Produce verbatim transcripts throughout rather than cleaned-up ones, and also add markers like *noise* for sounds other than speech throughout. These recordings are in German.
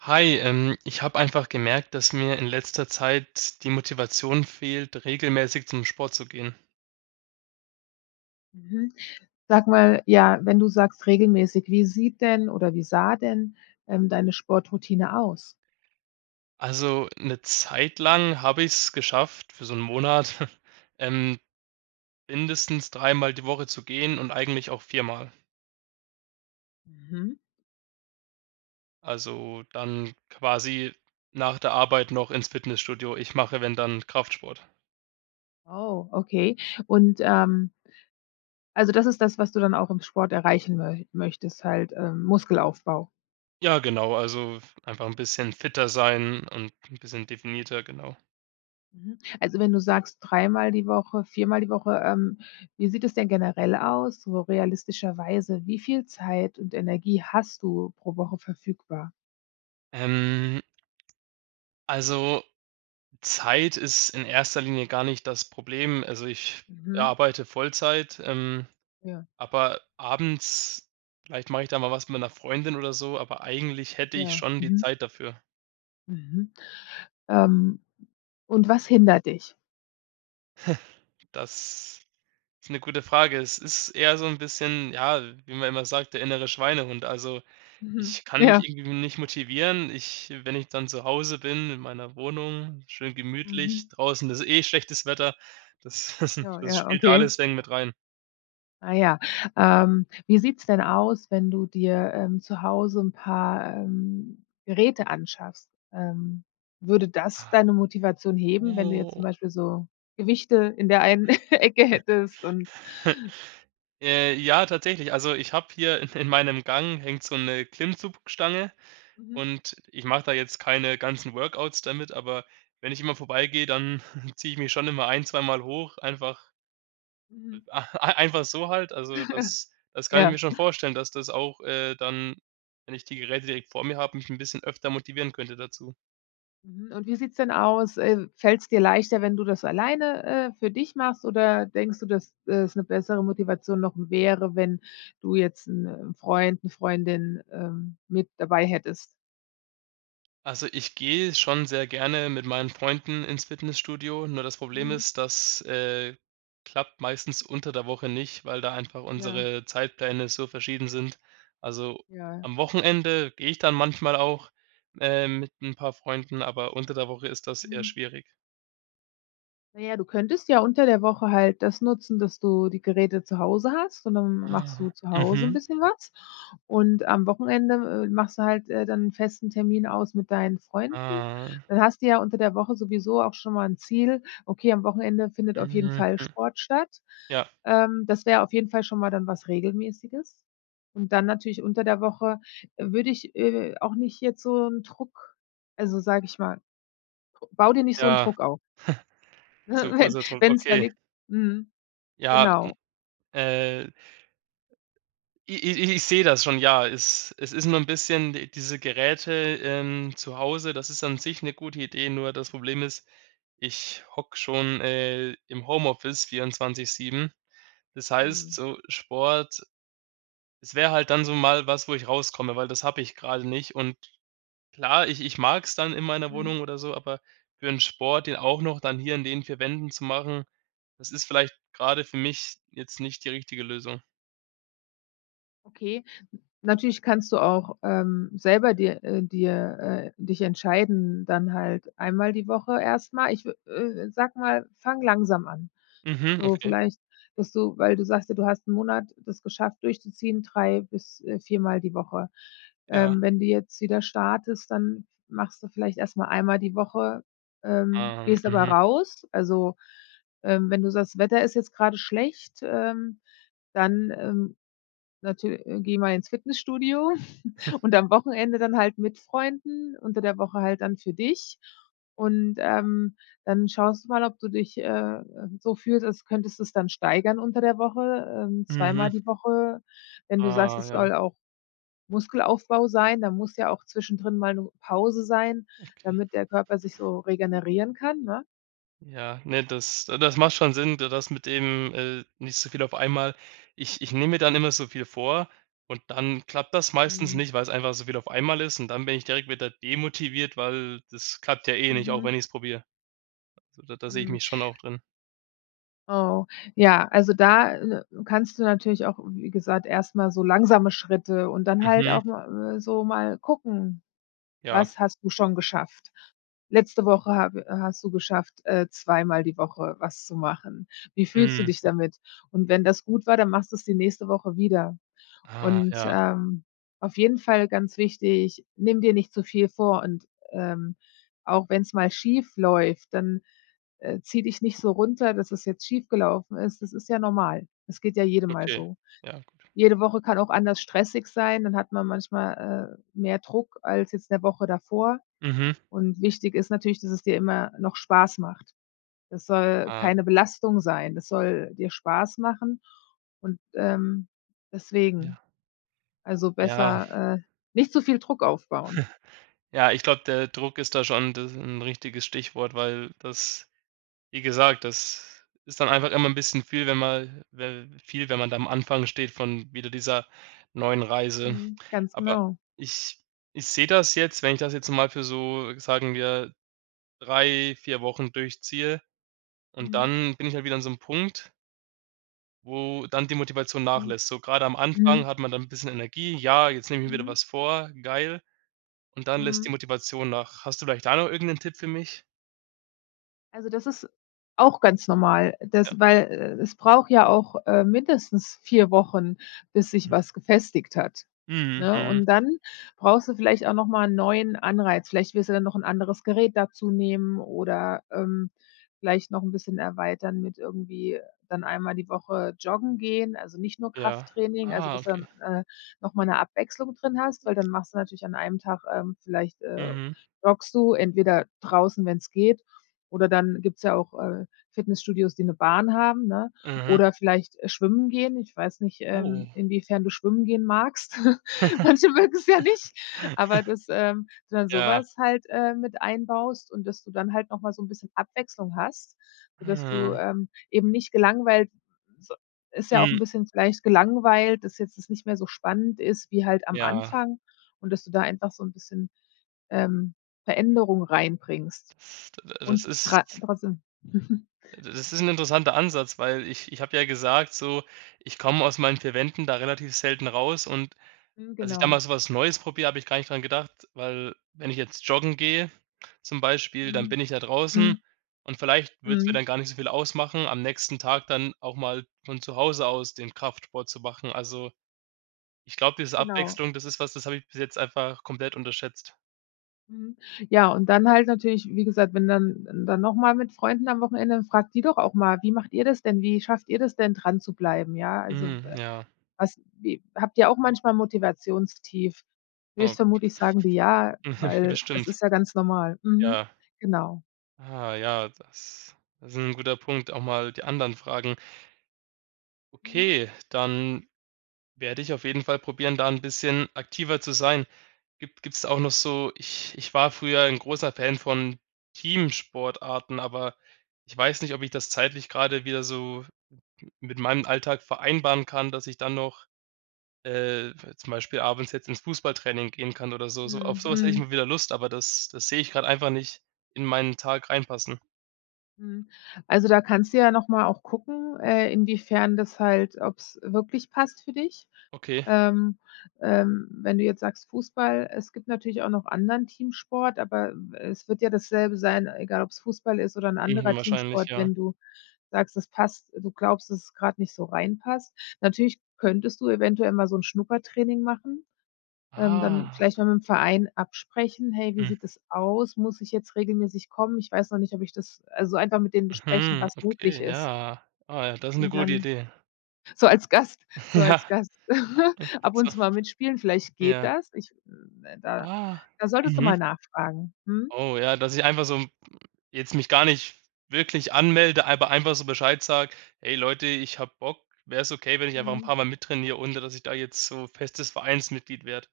Hi, ähm, ich habe einfach gemerkt, dass mir in letzter Zeit die Motivation fehlt, regelmäßig zum Sport zu gehen. Mhm. Sag mal, ja, wenn du sagst, regelmäßig, wie sieht denn oder wie sah denn, ähm, deine Sportroutine aus? Also, 'ne Zeit lang habe ich's geschafft, für so ‘n Monat. *chuckles* Ähm, mindestens dreimal die Woche zu gehen und eigentlich auch viermal. Mhm. Also, dann quasi nach der Arbeit noch ins Fitnessstudio. Ich mache, wenn dann Kraftsport. Oh, okay. Und, ähm also das ist das, was du dann auch im Sport erreichen mö möchtest, halt, ähm, Muskelaufbau? Ja, genau, also, f einfach 'n bisschen fitter sein und ‘n bisschen definierter. Genau. Mhm, also, wenn du sagst: „Dreimal die Woche, viermal die Woche“, ähm, wie sieht es denn generell aus, so realistischerweise, wie viel Zeit und Energie hast du pro Woche verfügbar? Ähm Also, Zeit ist in erster Linie gar nicht das Problem. Also, ich Mhm. arbeite Vollzeit, ähm, Ja. aber abends vielleicht mache ich da mal was mit meiner Freundin oder so, aber eigentlich hätte ich Ja. schon die Mhm. Zeit dafür. Mhm. Ähm, und was hindert dich? *chuckles* Das ist 'ne gute Frage. Es ist eher so 'n bisschen, ja- wie man immer sagt- der innere Schweinehund. Also, Mhm. ich kann mich Ja. irgendwie nicht motivieren. Ich wenn ich dann zu Hause bin, in meiner Wohnung, schön Mhm. gemütlich, draußen ist eh schlechtes Wetter, das das *chuckles* Ja, das ja, spielt okay. alles *unintelligible* mit rein. Ah ja. Ähm, wie sieht's denn aus, wenn du dir, ähm, zu Hause 'n paar, ähm, Geräte anschaffst? Ähm, würde das Ah. deine Motivation heben, wenn du jetzt zum Oh. Beispiel so Gewichte in der einen *chuckles* Ecke hättest und *chuckles* Äh, ja, tatsächlich. Also, ich habe hier in in meinem Gang hängt so 'ne Klimmzugstange. Mhm. Und ich mache da jetzt keine ganzen Workouts damit, aber wenn ich immer vorbeigehe, dann *chuckles* ziehe ich mich schon immer ein zweimal hoch. Einfach e Mhm. einfach so halt. Also das *chuckles* das kann ich Ja. mir schon vorstellen, dass das auch, äh, dann, wenn ich die Geräte direkt vor mir habe, mich 'n bisschen öfter motivieren könnte dazu. Mhm, und wie sieht's denn aus, äh, fällt's dir leichter, wenn du das alleine, äh, für dich machst, oder denkst du, dass es 'ne bessere Motivation noch wäre, wenn du jetzt 'n, äh, Freund, 'ne Freundin, ähm, mit dabei hättest? Also, ich gehe schon sehr gerne mit meinen Freunden ins Fitnessstudio. Nur das Problem Mhm. ist, das, äh, klappt meistens unter der Woche nicht, weil da einfach Ja. unsere Zeitpläne so verschieden sind. Also, Ja. am Wochenende gehe ich dann manchmal auch, äh, mit 'n paar Freunden, aber unter der Woche ist das eher Mhm. schwierig. Na ja, du könntest ja unter der Woche halt das nutzen, dass du die Geräte zu Hause hast. Und dann machst du Ah, zu Hause 'n mhm. bisschen was. Und am Wochenende, äh, machst du halt, äh, dann 'n festen Termin aus mit deinen Freunden. Mhm. Dann hast du ja unter der Woche sowieso auch schon mal 'n Ziel: „Okay, am Wochenende findet auf jeden Mhm, Fall hm. Sport statt.” Ja. Ähm, das wäre auf jeden Fall schon mal dann was Regelmäßiges. Und dann natürlich unter der Woche, äh, würde ich, äh, auch nicht jetzt so 'n Druck also sage ich mal: „Bau dir nicht so 'n Ja. *chuckles* Druck auf.” Äh, Zu wenn großer Druck, wenn's da okay. liegt mhm, Ja, genau. äh i i i ich sehe das schon. Ja, es es ist nur 'n bisschen di diese Geräte, ähm, zu Hause, das ist an sich 'ne gute Idee. Nur das Problem ist, ich hocke schon, äh, im Homeoffice vierundzwanzig sieben. Das heißt Mhm. so Sport es wäre halt dann so mal was, wo ich rauskomme, weil das habe ich grade nicht. Und klar, ich ich mag's dann in meiner Mhm. Wohnung oder so, aber für 'n Sport, den auch noch dann hier in den vier Wänden zu machen, das ist vielleicht grade für mich jetzt nicht die richtige Lösung. Okay. Natürlich kannst du auch, ähm, selber dir äh, dir äh, dich entscheiden. Dann halt einmal die Woche erstmal, ich wü äh, sag mal, fang langsam an. Mhm, So okay. vielleicht, dass du weil du sagst ja, du hast 'n Monat das geschafft durchzuziehen. drei bis, äh, vier Mal die Woche. Ja. Ähm, wenn du jetzt wieder startest, dann machst du vielleicht erstmal einmal die Woche, ähm, Ah, gehst aber mhm. raus. Also, ähm, wenn du sagst, das Wetter ist jetzt gerade schlecht, ähm, dann, ähm, natür äh, geh mal ins Fitnessstudio *chuckles* *chuckles* und am Wochenende dann halt mit Freunden, unter der Woche halt dann für dich. Und, ähm, dann schaust du mal, ob du dich, äh, ähm, so fühlst, als könntest es dann steigern unter der Woche, ähm, zweimal Mhm. die Woche. Wenn du sagst, Ah, es ja. soll auch Muskelaufbau sein, da muss ja auch zwischendrin mal 'ne Pause sein, Okay. damit der Körper sich so regenerieren kann, ne? Ja. Ne, das das macht schon Sinn, da das mit dem, äh, nicht so viel auf einmal. Ich, ich nehme mir dann immer so viel vor. Und dann klappt das meistens Mhm. nicht, weil es einfach so viel auf einmal ist. Und dann bin ich direkt wieder demotiviert, weil das klappt ja eh nicht, auch Mhm. wenn ich es probiere. Da da sehe ich Mhm. mich schon auch drin. Oh, ja. Also, da, äh, kannst du natürlich auch wie gesagt, erstmal so langsame Schritte. Und dann halt Mhm. auch ma mal so mal gucken, Ja. was hast du schon geschafft? Letzte Woche habe i hast du geschafft, äh, zweimal die Woche was zu machen. Wie fühlst du Mhm. dich damit? Und wenn das gut war, dann machst du es die nächste Woche wieder. Ah, Und, ja. ähm, auf jeden Fall ganz wichtig, nimm dir nicht zu viel vor. Und, ähm, auch wenn es mal schief läuft, dann, äh, zieh dich nicht so runter, dass es jetzt schief gelaufen ist. Das ist ja normal, es geht ja jedem mal Okay. so. Ja, gut. Jede Woche kann auch anders stressig sein. Dann hat man manchmal, äh, mehr Druck als jetzt 'ne Woche davor. Mhm. Und wichtig ist natürlich, dass es dir immer noch Spaß macht. Das soll Ah. keine Belastung sein. Das soll dir Spaß machen und, ähm, deswegen. Ja. Also Ja. besser, äh, nicht so viel Druck aufbauen. *chuckles* Ja, ich glaube, der Druck ist da schon d äh, 'n richtiges Stichwort, weil das wie gesagt, das ist dann einfach immer 'n bisschen viel, wenn man we viel, wenn man da am Anfang steht von wieder dieser neuen Reise. Mhm. Ganz Aber genau. ich ich sehe das jetzt, wenn ich das jetzt mal für so sagen wir drei, vier Wochen durchziehe und Mhm. dann bin ich halt wieder an so 'nem Punkt Wo dann die Motivation Mhm. nachlässt, so gerade am Anfang Mhm. hat man dann ‘n bisschen Energie: „Ja, jetzt nehme ich mir wieder Mhm. was vor, geil“, und dann lässt die Mhm. Motivation nach. Hast du vielleicht da noch irgendeinen Tipp für mich? Also, das ist auch ganz normal. Ja. Das weil, äh, es braucht ja auch, äh, mindestens vier Wochen, bis sich Mhm. was gefestigt hat, Mhm, ne? mhm. Und, dann brauchst du vielleicht auch noch mal ‘n neuen Anreiz. Vielleicht willst du dann noch ‘n anderes Gerät dazu nehmen, oder, ähm, vielleicht noch ‘n bisschen erweitern mit irgendwie dann einmal die Woche joggen gehen, also nicht nur Ja. Krafttraining, also Ah, dass dann, okay. äh, nochmal ‘ne Abwechslung drin hast, weil dann machst du natürlich an einem Tag, ähm vielleicht, äh, Mhm. joggst du entweder draußen, wenn‘s geht, oder dann gibt's ja auch, äh, Fitnessstudios, die ‘ne Bahn haben, ne? Mhm. Oder, vielleicht schwimmen gehen, ich weiß nicht, ähm, Oh. inwiefern du schwimmen gehen magst? *laughs* Manche mögen‘s ja nicht. Aber *giggles* das, ähm dann Ja. sowas halt, äh, mit einbaust und dass du dann halt nochmal so ‘n bisschen Abwechslung hast, so dass du, Hm. ähm, eben nicht gelangweilt so ist ja auch Hm. ‘n bisschen vielleicht gelangweilt, dass jetzt das nicht mehr so spannend ist wie halt am Ja. Anfang und dass du da einfach so ‘n bisschen, ähm, Veränderung reinbringst D das und tra ist trotzdem *chuckles* äh, das ist ‘n interessanter Ansatz, weil ich ich habe ja gesagt, so: „Ich komme aus meinen vier Wänden da relativ selten raus“ und Mhm, dass ich da genau. mal so was Neues probiere, habe ich gar nicht dran gedacht, weil wenn ich jetzt joggen gehe, zum Beispiel, dann Mhm. bin ich ja draußen Mhm. und vielleicht wird's mir Mhm. dann gar nicht so viel ausmachen, am nächsten Tag dann auch mal von zu Hause aus den Kraftsport zu machen. Also, ich glaube, diese Genau. Abwechslung, das ist was, das habe ich bis jetzt einfach komplett unterschätzt. Mhm. Ja, und dann halt natürlich, wie gesagt, wenn dann dann nochmal mit Freunden am Wochenende, dann fragt die doch auch mal: „Wie macht ihr das denn? Wie schafft ihr das denn dran zu bleiben? Ja, also, w Mhm. äh, Ja. was wie habt ihr auch manchmal Motivationstief?“ Oh. Wirst vermutlich sagen die „ja“, Mhm. weil das Bestimmt. ist ja ganz normal. Mhm. Ja. Genau. Ah, ja, das ist 'n guter Punkt, auch mal die anderen fragen. Mhm. Okay, dann werde ich auf jeden Fall probieren, da 'n bisschen aktiver zu sein. Gibt gibt's da auch noch so ich ich war früher 'n großer Fan von Teamsportarten, aber ich weiß nicht, ob ich das zeitlich grade wieder so mit meinem Alltag vereinbaren kann, dass ich dann noch, äh, zum Beispiel abends jetzt ins Fußballtraining gehen kann oder so so. Auf Mhm, sowas hätte ich mhm. mal wieder Lust, aber das das sehe ich grad einfach nicht in meinen Tag reinpassen. Mhm. Also, da kannst du ja noch mal auch gucken, äh, inwiefern das halt ob's wirklich passt für dich. Okay. Ähm, ähm, wenn du jetzt sagst Fußball, es gibt natürlich auch noch anderen Teamsport, aber, äh, es wird ja dasselbe sein, egal ob's Fußball ist oder 'n Mhm, anderer wahrscheinlich, Teamsport. ja. Wenn du sagst, es passt du glaubst, dass es grad nicht so rein passt. Natürlich könntest du eventuell mal so 'n Schnuppertraining machen. Ähm, dann Ah. vielleicht mal mit dem Verein absprechen. „Hey, wie Mhm. sieht es aus? Muss ich jetzt regelmäßig kommen? Ich weiß noch nicht, ob ich das“, also, einfach mit denen besprechen, Mhm, was möglich okay, ist. ja. Ah, ja, das ist 'ne Und gute dann Idee. so als Gast so Ja. als Gast *chuckles* ab *laughs* und zu mal mitspielen, *unintelligible* vielleicht geht Ja. das. Ich äh, da Ah, da solltest du mhm. mal nachfragen. Mhm. Oh, ja, dass ich einfach so jetzt mich gar nicht wirklich anmelde. Aber einfach so bescheid sage: „Hey, Leute, ich habe Bock. Wäre es okay, wenn ich einfach 'n Mhm. paar Mal mit trainiere ohne, dass ich da jetzt so festes Vereinsmitglied werde?“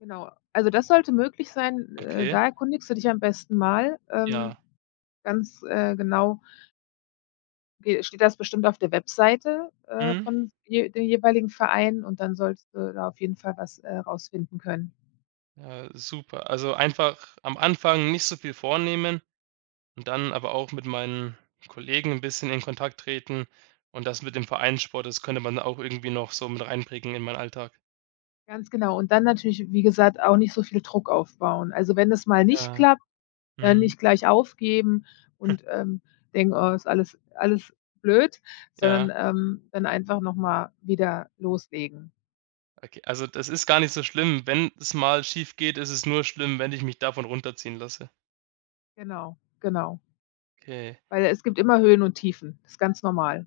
Genau, also das sollte möglich sein. Äh, Okay. da erkundigst du dich am besten mal, ähm, Ja. ganz, äh, genau ge steht das bestimmt auf der Webseite, äh, Mhm. von de den jeweiligen Verein und dann solltest du da auf jeden Fall was, äh, rausfinden können. Ja, super. Also, einfach am Anfang nicht so viel vornehmen und dann aber auch mit meinen Kollegen ‘n bisschen in Kontakt treten. Und, das mit dem Vereinssport, das könnte man auch irgendwie noch so mit einbringen in meinen Alltag. Ganz genau. Und, dann natürlich, wie gesagt, auch nicht so viel Druck aufbauen. Also, wenn es mal nicht Ja. klappt, dann Mhm. nicht gleich aufgeben *chuckles* und, ähm, denken: „Oh, ist alles alles blöd“, sondern, Ja. ähm, dann einfach nochmal wieder loslegen. Okay. Also, das ist gar nicht so schlimm. Wenn es mal schief geht, ist es nur schlimm, wenn ich mich davon runterziehen lasse. Genau, genau Okay. weil es gibt immer Höhen und Tiefen. Ist ganz normal.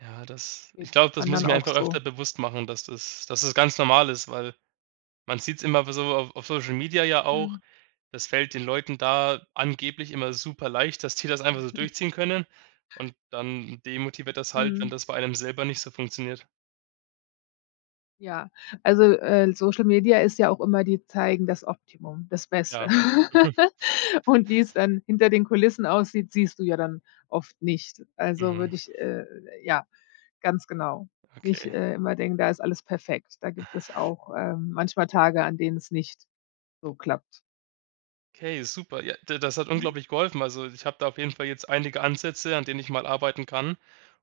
Ja, das ich Geht glaube, das muss anderen ich mir auch einfach so. öfter bewusst machen, dass das dass es ganz normal ist, weil man sieht‘s immer w so auf auf Social Media ja auch, Mhm. das fällt den Leuten da angeblich immer super leicht, dass die das einfach so *chuckles* durchziehen können und dann demotiviert das halt, wenn Mhm. das bei einem selber nicht so funktioniert. Ja. Also, äh, Social Media ist ja auch immer die zeigen das Optimum, das Beste. Ja. *chuckles* *laughs* Und, wie es dann hinter den Kulissen aussieht, siehst du ja dann oft nicht, also Mhm. würde ich, äh ja, ganz genau, nicht, Okay. äh, immer denken, da ist alles perfekt. Da gibt es auch, ähm, manchmal Tage, an denen es nicht so klappt. Okay, super. Ja, d das hat Mhm. unglaublich geholfen. Also, ich habe da auf jeden Fall jetzt einige Ansätze, an denen ich mal arbeiten kann.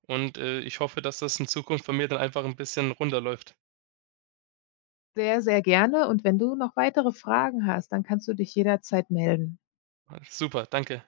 Und, äh, ich hoffe, dass das in Zukunft von mir dann einfach ‘n bisschen runder läuft. Sehr, sehr gerne und wenn du noch weitere Fragen hast, dann kannst du dich jederzeit melden. super. Danke.